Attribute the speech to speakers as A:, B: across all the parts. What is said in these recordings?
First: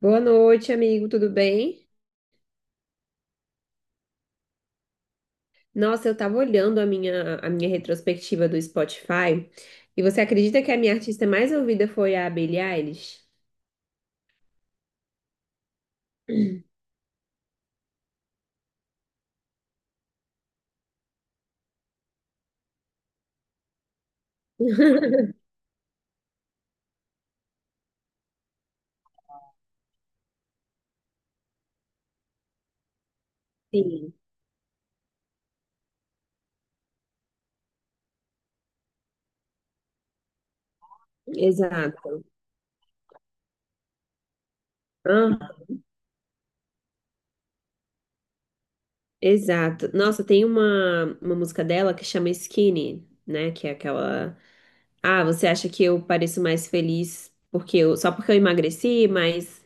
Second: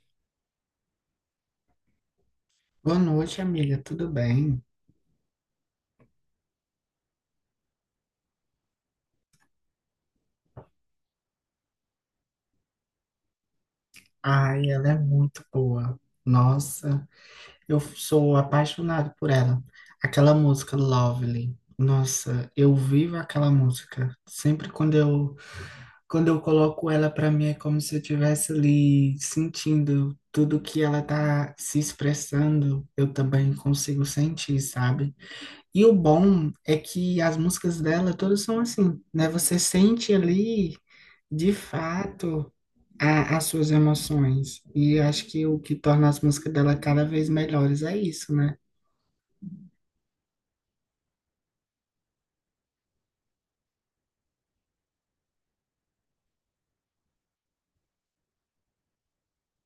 A: Boa noite, amigo, tudo bem?
B: Boa noite, amiga. Tudo bem?
A: Nossa, eu tava olhando a minha retrospectiva do Spotify e você acredita que a minha artista mais ouvida foi a Billie Eilish?
B: Ai, ela é muito boa. Nossa, eu sou apaixonado por ela. Aquela música Lovely. Nossa, eu vivo aquela música. Sempre quando eu quando eu coloco ela pra mim é como se eu estivesse ali sentindo tudo que ela tá se expressando. Eu também consigo
A: Sim,
B: sentir, sabe? E o bom é que as músicas dela todas são assim, né? Você sente ali de
A: exato.
B: fato as suas emoções. E acho
A: Hã?
B: que o que torna as músicas dela cada vez melhores é isso, né?
A: Exato. Nossa, tem uma música dela que chama Skinny, né? Que é aquela. Ah, você acha que eu pareço mais feliz só porque eu emagreci, mas,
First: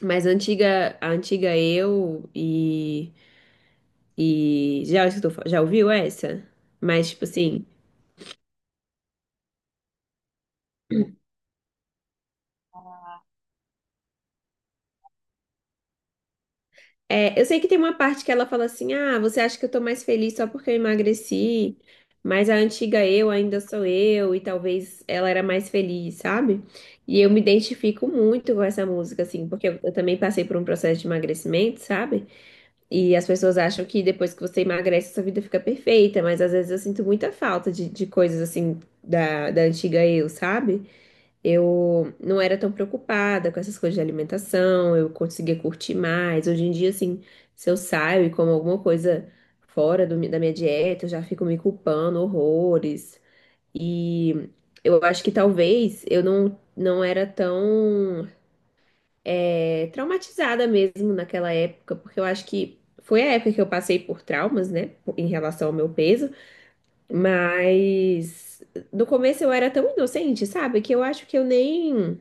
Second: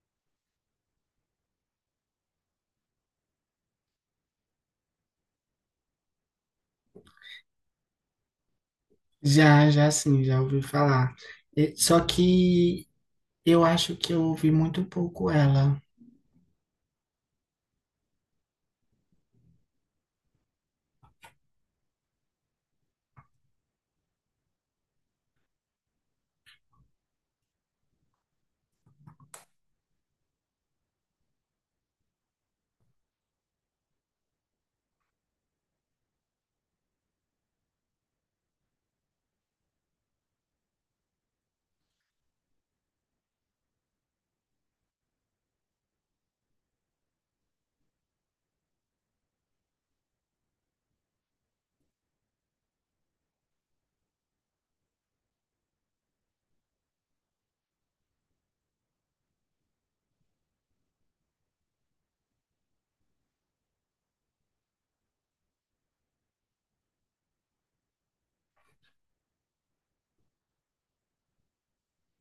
A: a antiga eu e. E já escutou, já ouviu essa? Mas, tipo assim,
B: Já sim, já ouvi falar. Só que eu acho que eu ouvi muito pouco ela.
A: é, eu sei que tem uma parte que ela fala assim: ah, você acha que eu tô mais feliz só porque eu emagreci, mas a antiga eu ainda sou eu, e talvez ela era mais feliz, sabe? E eu me identifico muito com essa música, assim, eu também passei por um processo de emagrecimento, sabe? E as pessoas acham que depois que você emagrece, sua vida fica perfeita, mas às vezes eu sinto muita falta de coisas assim da antiga eu, sabe? Eu não era tão preocupada com essas coisas de alimentação, eu conseguia curtir mais. Hoje em dia, assim, se eu saio e como alguma coisa fora da minha dieta, eu já fico me culpando horrores. E eu acho que talvez eu não, não era tão é, traumatizada mesmo naquela época, porque eu acho que foi a época que eu passei por traumas, né, em relação ao meu peso, mas no começo eu era tão inocente, sabe, que eu acho que eu nem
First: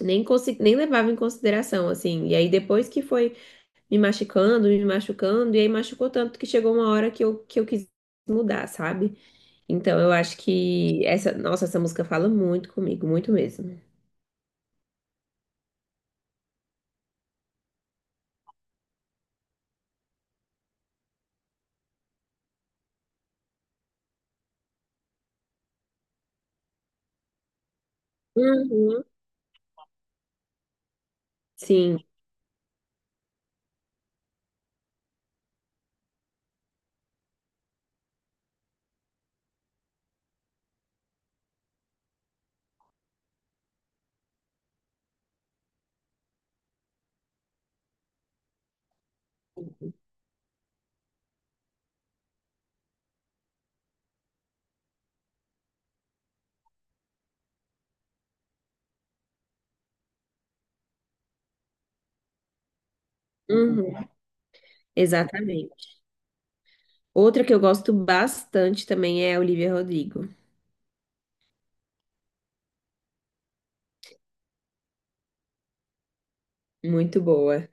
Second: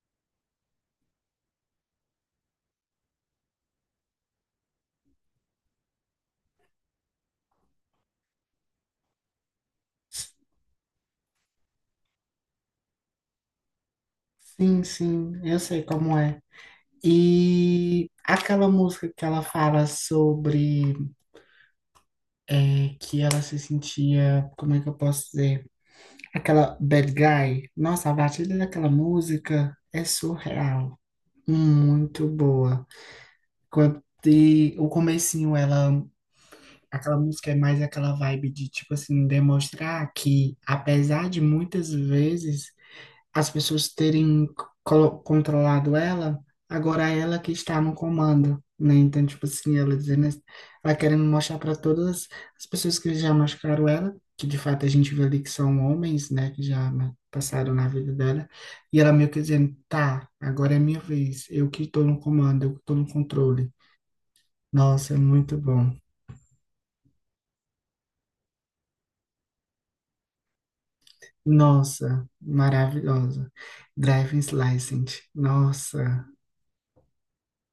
A: nem consegui, nem levava em consideração, assim. E aí depois que foi me machucando, e aí machucou tanto que chegou uma hora que eu quis mudar, sabe? Então eu
B: S-
A: acho que essa, nossa, essa música fala muito comigo, muito mesmo.
B: sim, eu sei como é. E aquela música que ela fala sobre, que ela se sentia, como é que eu posso dizer? Aquela Bad Guy. Nossa, a batida daquela
A: Uhum.
B: música é surreal.
A: Sim,
B: Muito boa. Quando e o comecinho, ela, aquela música é mais aquela vibe de, tipo assim, demonstrar que, apesar de muitas vezes as pessoas terem controlado ela, agora é ela que está no comando, né? Então, tipo assim, ela dizendo, ela querendo mostrar para todas as pessoas que já machucaram ela, que de fato a gente vê ali que são homens, né, que já, né, passaram na vida dela, e ela meio que dizendo: tá, agora é minha vez, eu que estou no comando, eu que estou no controle.
A: uhum,
B: Nossa, muito
A: exatamente.
B: bom.
A: Outra que eu gosto bastante também é a Olivia Rodrigo.
B: Nossa, maravilhosa. Driving License. Nossa,
A: Muito boa,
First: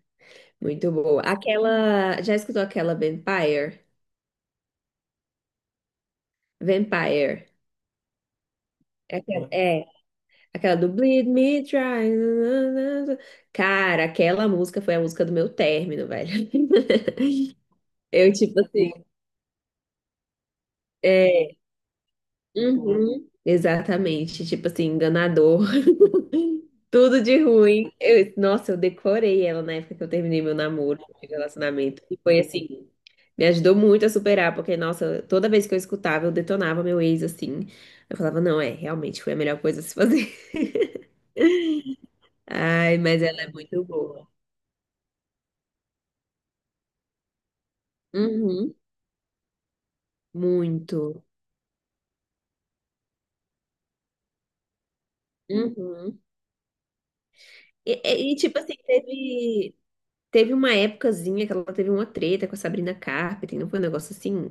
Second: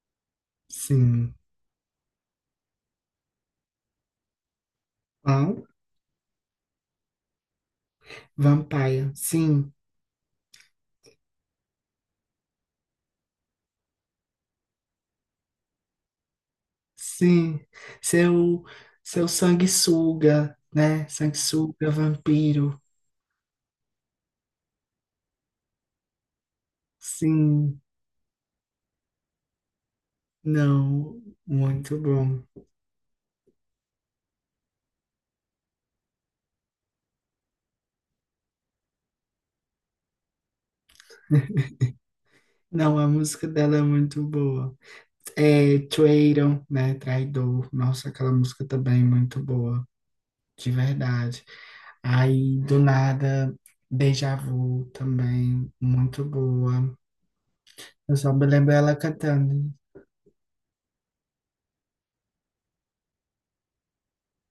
A: muito boa.
B: sim.
A: Aquela, já escutou aquela Vampire?
B: Qual?
A: Vampire.
B: Vampire.
A: É, aquela-
B: Sim,
A: é aquela do Bleed Me Dry. Na, na, na, cara, aquela música foi a música do meu término, velho.
B: sim.
A: Eu, tipo
B: Seu,
A: assim,
B: seu sanguessuga, né?
A: é.
B: Sanguessuga, vampiro.
A: Uhum, exatamente. Tipo assim, enganador. Tudo de
B: Sim.
A: ruim. Eu- nossa, eu decorei ela na época que eu terminei meu namoro,
B: Não,
A: meu
B: muito
A: relacionamento. E foi
B: bom.
A: assim, me ajudou muito a superar, porque, nossa, toda vez que eu escutava, eu detonava meu ex assim. Eu falava, não, é, realmente foi a melhor coisa a se fazer. Ai,
B: Não, a
A: mas ela
B: música
A: é
B: dela
A: muito
B: é muito
A: boa.
B: boa. É Traitor, né? Traidor. Nossa, aquela música
A: Uhum.
B: também é muito boa. De
A: Muito.
B: verdade. Aí, do nada, Deja Vu também,
A: Uhum.
B: muito boa. Eu só me
A: Tipo
B: lembro
A: assim,
B: ela cantando.
A: teve, teve uma épocazinha que ela teve uma treta com a Sabrina Carpenter, não foi um negócio assim?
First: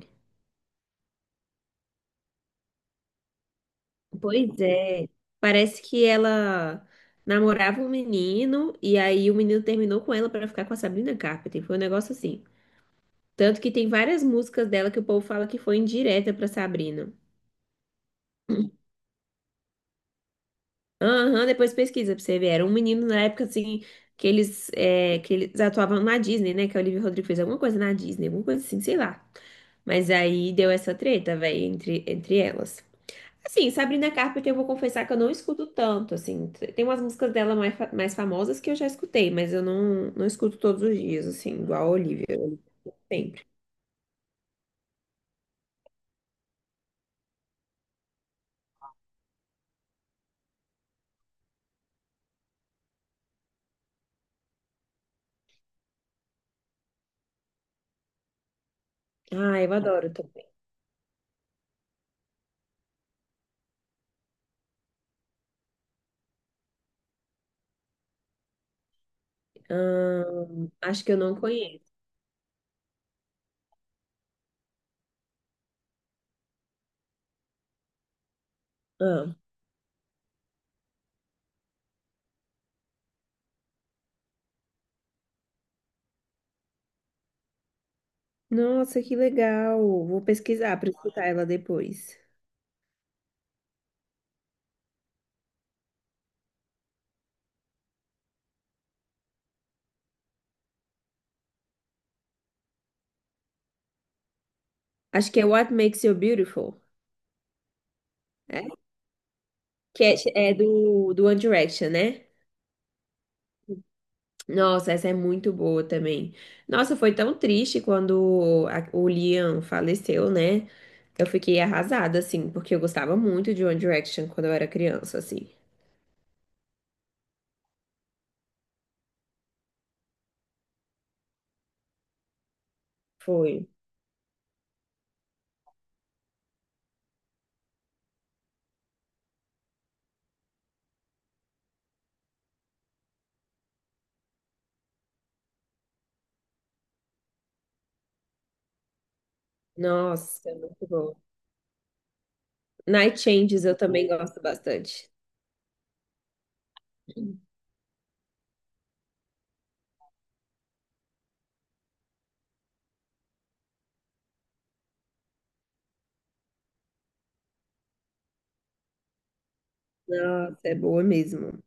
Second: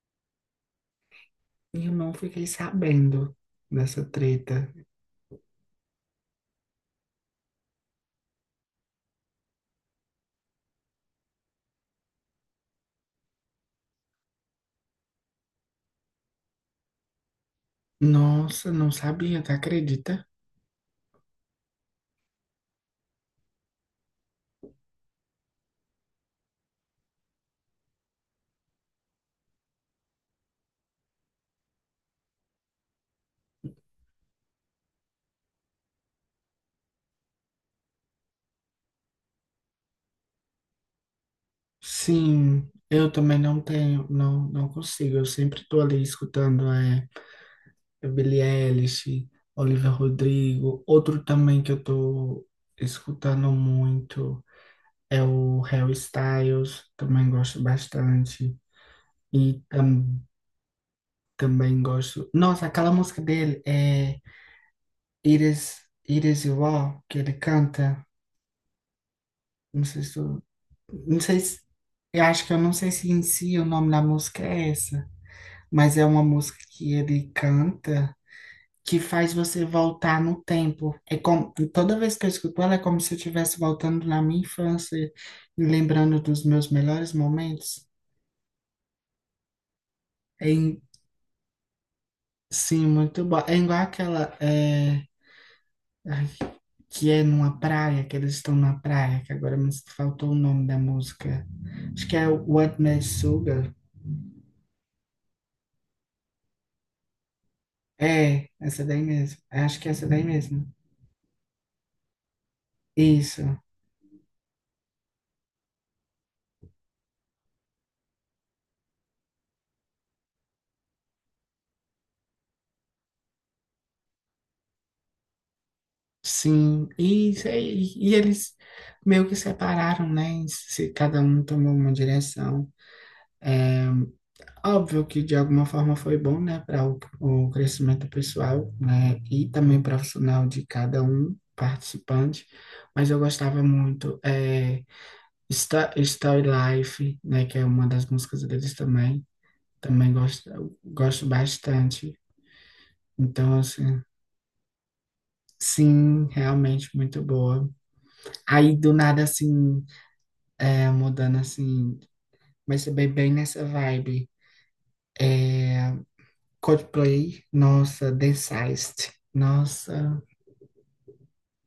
B: E eu não fiquei sabendo dessa
A: Pois
B: treta.
A: é. Parece que ela namorava um menino e aí o menino terminou com ela pra ficar com a Sabrina Carpenter. Foi um negócio assim. Tanto que tem várias músicas dela que o povo fala que foi indireta pra Sabrina.
B: Nossa, não sabia, tá? Acredita?
A: Aham, depois pesquisa pra você ver. Era um menino na época, assim, que eles, é, que eles atuavam na Disney, né? Que a Olivia Rodrigo fez alguma coisa na Disney, alguma coisa assim, sei lá. Mas aí deu essa treta, velho, entre elas. Assim, Sabrina Carpenter, eu vou confessar que eu não escuto tanto, assim. Tem umas músicas dela mais, mais famosas que eu já escutei, mas eu não, não escuto todos os dias, assim, igual a Olivia, eu
B: Sim, eu também
A: sempre.
B: não tenho, não, não consigo. Eu sempre tô ali escutando, Billie Eilish, Olivia Rodrigo. Outro também que eu tô escutando muito é o Harry Styles, também gosto bastante.
A: Ah,
B: E
A: eu adoro
B: tam,
A: também.
B: também gosto. Nossa, aquela música dele é It Is, It Is You All, que ele canta. Não sei se tu,
A: Acho que eu
B: não
A: não
B: sei se,
A: conheço.
B: eu acho que eu não sei se em si o nome da música é essa, mas é uma música que ele canta, que faz você voltar no tempo. É como, toda vez que eu escuto ela, é como se eu estivesse voltando na minha infância, me lembrando dos meus melhores momentos.
A: Nossa, que legal. Vou
B: É,
A: pesquisar
B: in-
A: para escutar ela depois.
B: sim, muito bom. É igual aquela, ai, que é numa praia, que eles estão na praia, que agora me faltou o nome da música. Acho que é o What Made Sugar.
A: Acho que é What Makes You Beautiful,
B: É,
A: é?
B: essa daí mesmo. Acho que é
A: Que
B: essa
A: é,
B: daí
A: é
B: mesmo.
A: do One Direction, né?
B: Isso.
A: Nossa, essa é muito boa também. Nossa, foi tão triste quando a- o Liam faleceu, né? Eu fiquei arrasada, assim, porque eu gostava muito de One Direction quando eu era criança, assim.
B: Sim, e, isso, e eles meio que separaram, né? Se cada um tomou uma direção.
A: Foi.
B: É, óbvio que de alguma forma foi bom, né, para o crescimento pessoal, né, e também profissional de cada um participante, mas eu gostava muito. É, Story Life, né, que é uma das músicas deles também, também
A: Nossa, é
B: gosto,
A: muito bom.
B: gosto bastante.
A: Night
B: Então,
A: Changes eu
B: assim,
A: também gosto bastante.
B: sim, realmente muito boa. Aí do nada assim. É, mudando assim, mas é bem, bem nessa vibe. É, Coldplay, nossa, Densized, nossa,
A: Nossa, é boa mesmo.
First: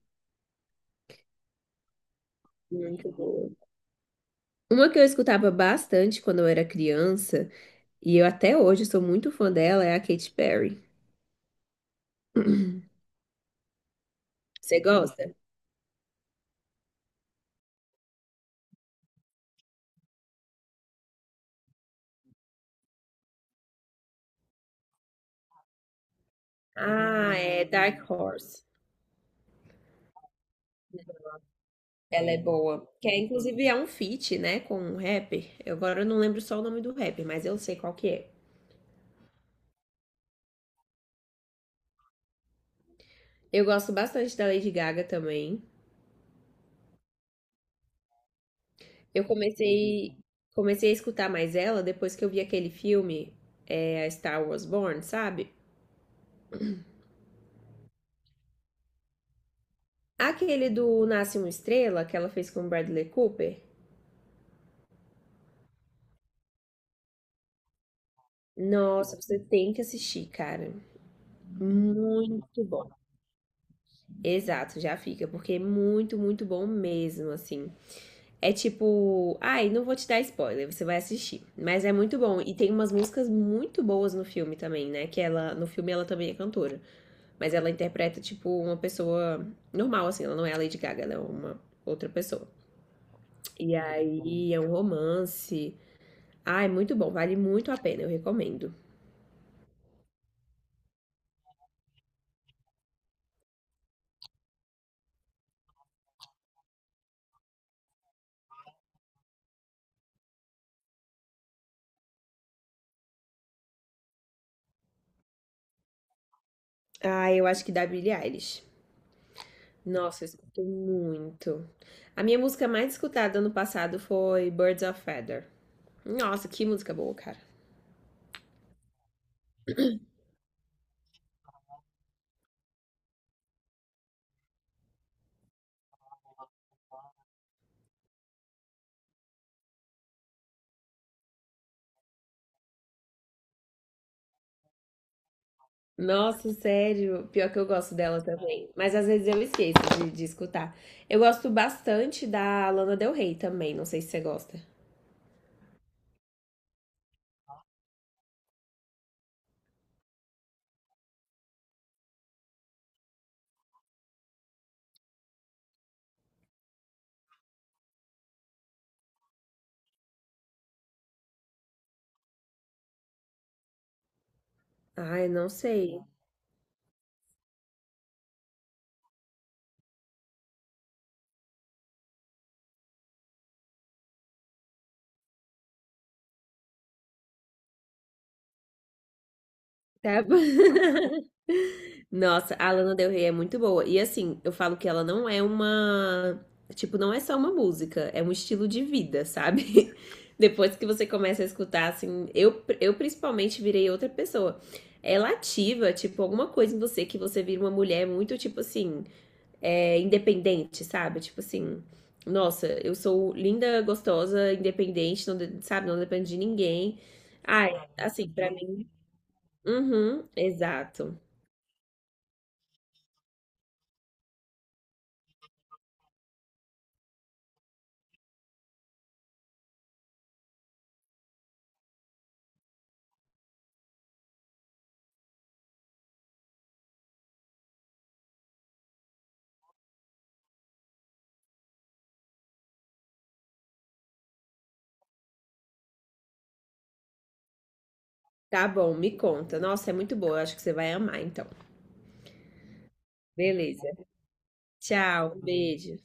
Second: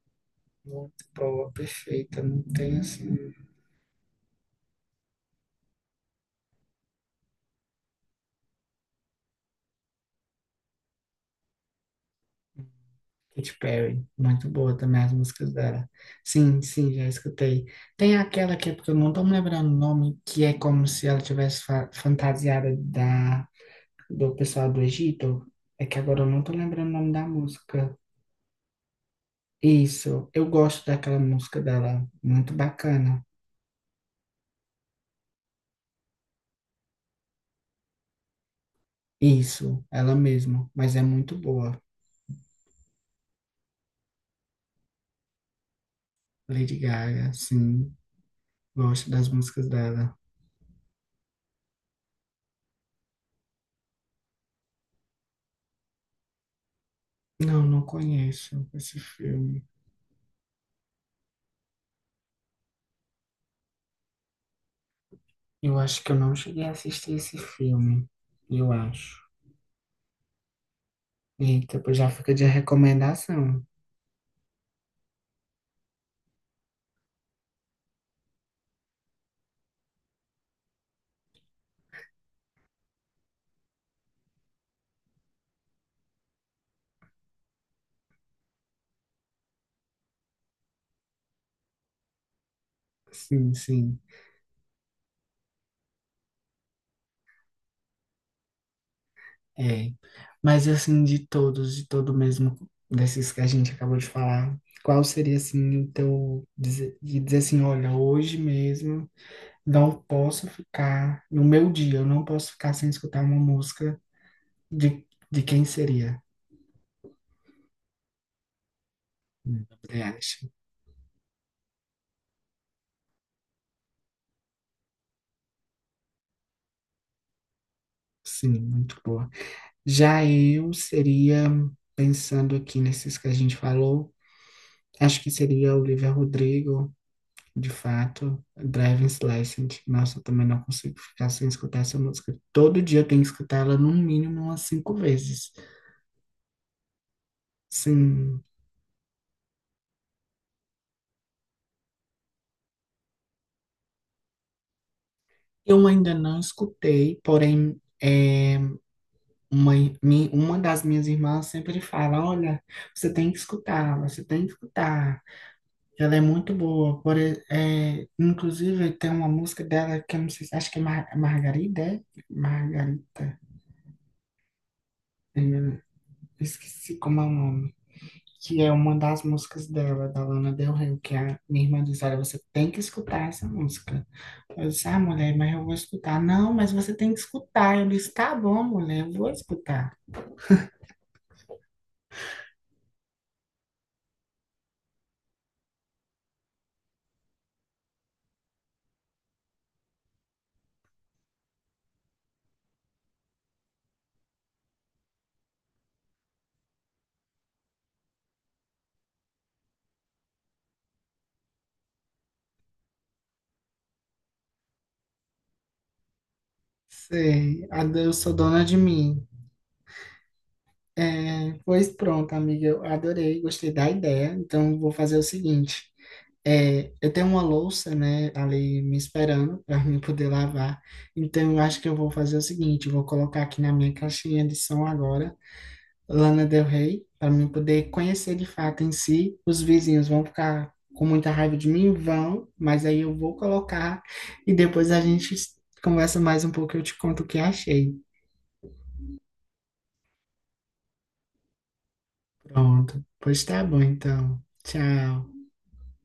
B: muito boa, perfeita, não tem
A: Muito
B: assim.
A: boa. Uma que eu escutava bastante quando eu era criança, e eu até hoje sou muito fã dela, é a Katy Perry.
B: Katy Perry, muito boa
A: Você
B: também as
A: gosta?
B: músicas dela. Sim, sim, já escutei. Tem aquela que, é porque eu não tô me lembrando o nome, que é como se ela tivesse fantasiada da, do pessoal do Egito. É que agora eu não tô lembrando o nome da
A: Ah, é
B: música.
A: Dark Horse.
B: Isso, eu gosto daquela música dela,
A: Ela é
B: muito
A: boa. Que é,
B: bacana.
A: inclusive é um feat, né, com um rapper. Eu agora não lembro só o nome do rapper, mas eu sei qual que é.
B: Isso, ela mesma, mas é muito boa.
A: Eu gosto bastante da Lady Gaga também.
B: Lady Gaga, sim, gosto
A: Eu
B: das músicas dela.
A: comecei Comecei a escutar mais ela depois que eu vi aquele filme, é, a Star Wars Born, sabe?
B: Não, não conheço esse filme.
A: Aquele do Nasce uma Estrela que ela fez com o Bradley Cooper.
B: Eu acho que eu não cheguei a assistir esse filme, eu
A: Nossa,
B: acho.
A: você tem que assistir, cara.
B: Eita, pois já fica de
A: Muito bom.
B: recomendação.
A: Exato, já fica, porque é muito, muito bom mesmo, assim. É tipo, ai, não vou te dar spoiler, você vai assistir. Mas é muito bom e tem umas músicas muito boas no filme também, né? Que ela, no filme ela também é cantora, mas ela interpreta tipo uma pessoa normal assim, ela não é a Lady Gaga, ela é uma outra pessoa.
B: Sim,
A: E
B: sim,
A: aí é um romance. Ai, muito bom, vale muito a pena, eu recomendo.
B: é. Mas assim, de todos, de todo mesmo, desses que a gente acabou de falar, qual seria assim o teu, dizer, de dizer assim: olha, hoje mesmo não posso ficar no meu dia, eu não posso ficar sem escutar uma música de, de quem seria?
A: Ah, eu acho que da Billie Eilish.
B: Eu
A: Nossa, eu
B: acho.
A: escuto muito. A minha música mais escutada ano passado foi Birds of Feather. Nossa, que música boa, cara.
B: Sim, muito boa. Já eu seria, pensando aqui nesses que a gente falou, acho que seria Olivia Rodrigo, de fato, Driving License. Nossa, eu também não consigo ficar sem escutar essa música. Todo dia eu tenho que escutar ela no mínimo umas 5 vezes.
A: Nossa, sério. Pior que eu gosto dela
B: Sim,
A: também. Mas às vezes eu esqueço de escutar. Eu gosto bastante da Lana Del Rey também. Não sei se você gosta.
B: eu ainda não escutei, porém. Uma, uma das minhas irmãs sempre fala: olha, você tem que escutar, você tem que escutar. Ela é muito boa. É, inclusive, tem uma música dela que eu não sei, acho que é Mar Margarida, é? Margarita.
A: Ai, não
B: Eu
A: sei.
B: esqueci como é o nome. Que é uma das músicas dela, da Lana Del Rey, que é a minha irmã diz: olha, você tem que escutar essa música. Eu disse: ah, mulher, mas eu vou escutar. Não, mas você tem que escutar. Eu disse: tá bom, mulher, eu vou escutar.
A: Tá bom. Nossa, a Lana Del Rey é muito boa. E assim, eu falo que ela não é uma. Tipo, não é só uma música, é um estilo de vida, sabe? Depois que você começa a escutar, assim, eu principalmente virei outra pessoa. Ela é ativa, tipo, alguma coisa em você que você vira uma mulher muito, tipo assim, é, independente, sabe? Tipo assim, nossa, eu sou linda, gostosa, independente, não, de- sabe? Não dependo de ninguém.
B: Sei,
A: Ai,
B: eu
A: assim,
B: sou
A: pra
B: dona de
A: mim.
B: mim.
A: Uhum, exato.
B: É, pois pronto, amiga, eu adorei, gostei da ideia. Então, vou fazer o seguinte: eu tenho uma louça, né, ali me esperando para mim poder lavar. Então, eu acho que eu vou fazer o seguinte: eu vou colocar aqui na minha caixinha de som agora, Lana Del Rey, para mim poder conhecer de fato em si. Os vizinhos vão ficar com muita raiva de mim, vão, mas aí eu vou colocar e depois a gente conversa mais um pouco. Eu te conto o que achei.
A: Tá bom, me conta. Nossa, é muito boa. Eu acho que você vai amar, então.
B: Pronto, pois tá bom,
A: Beleza.
B: então.
A: Tchau, um
B: Tchau.
A: beijo.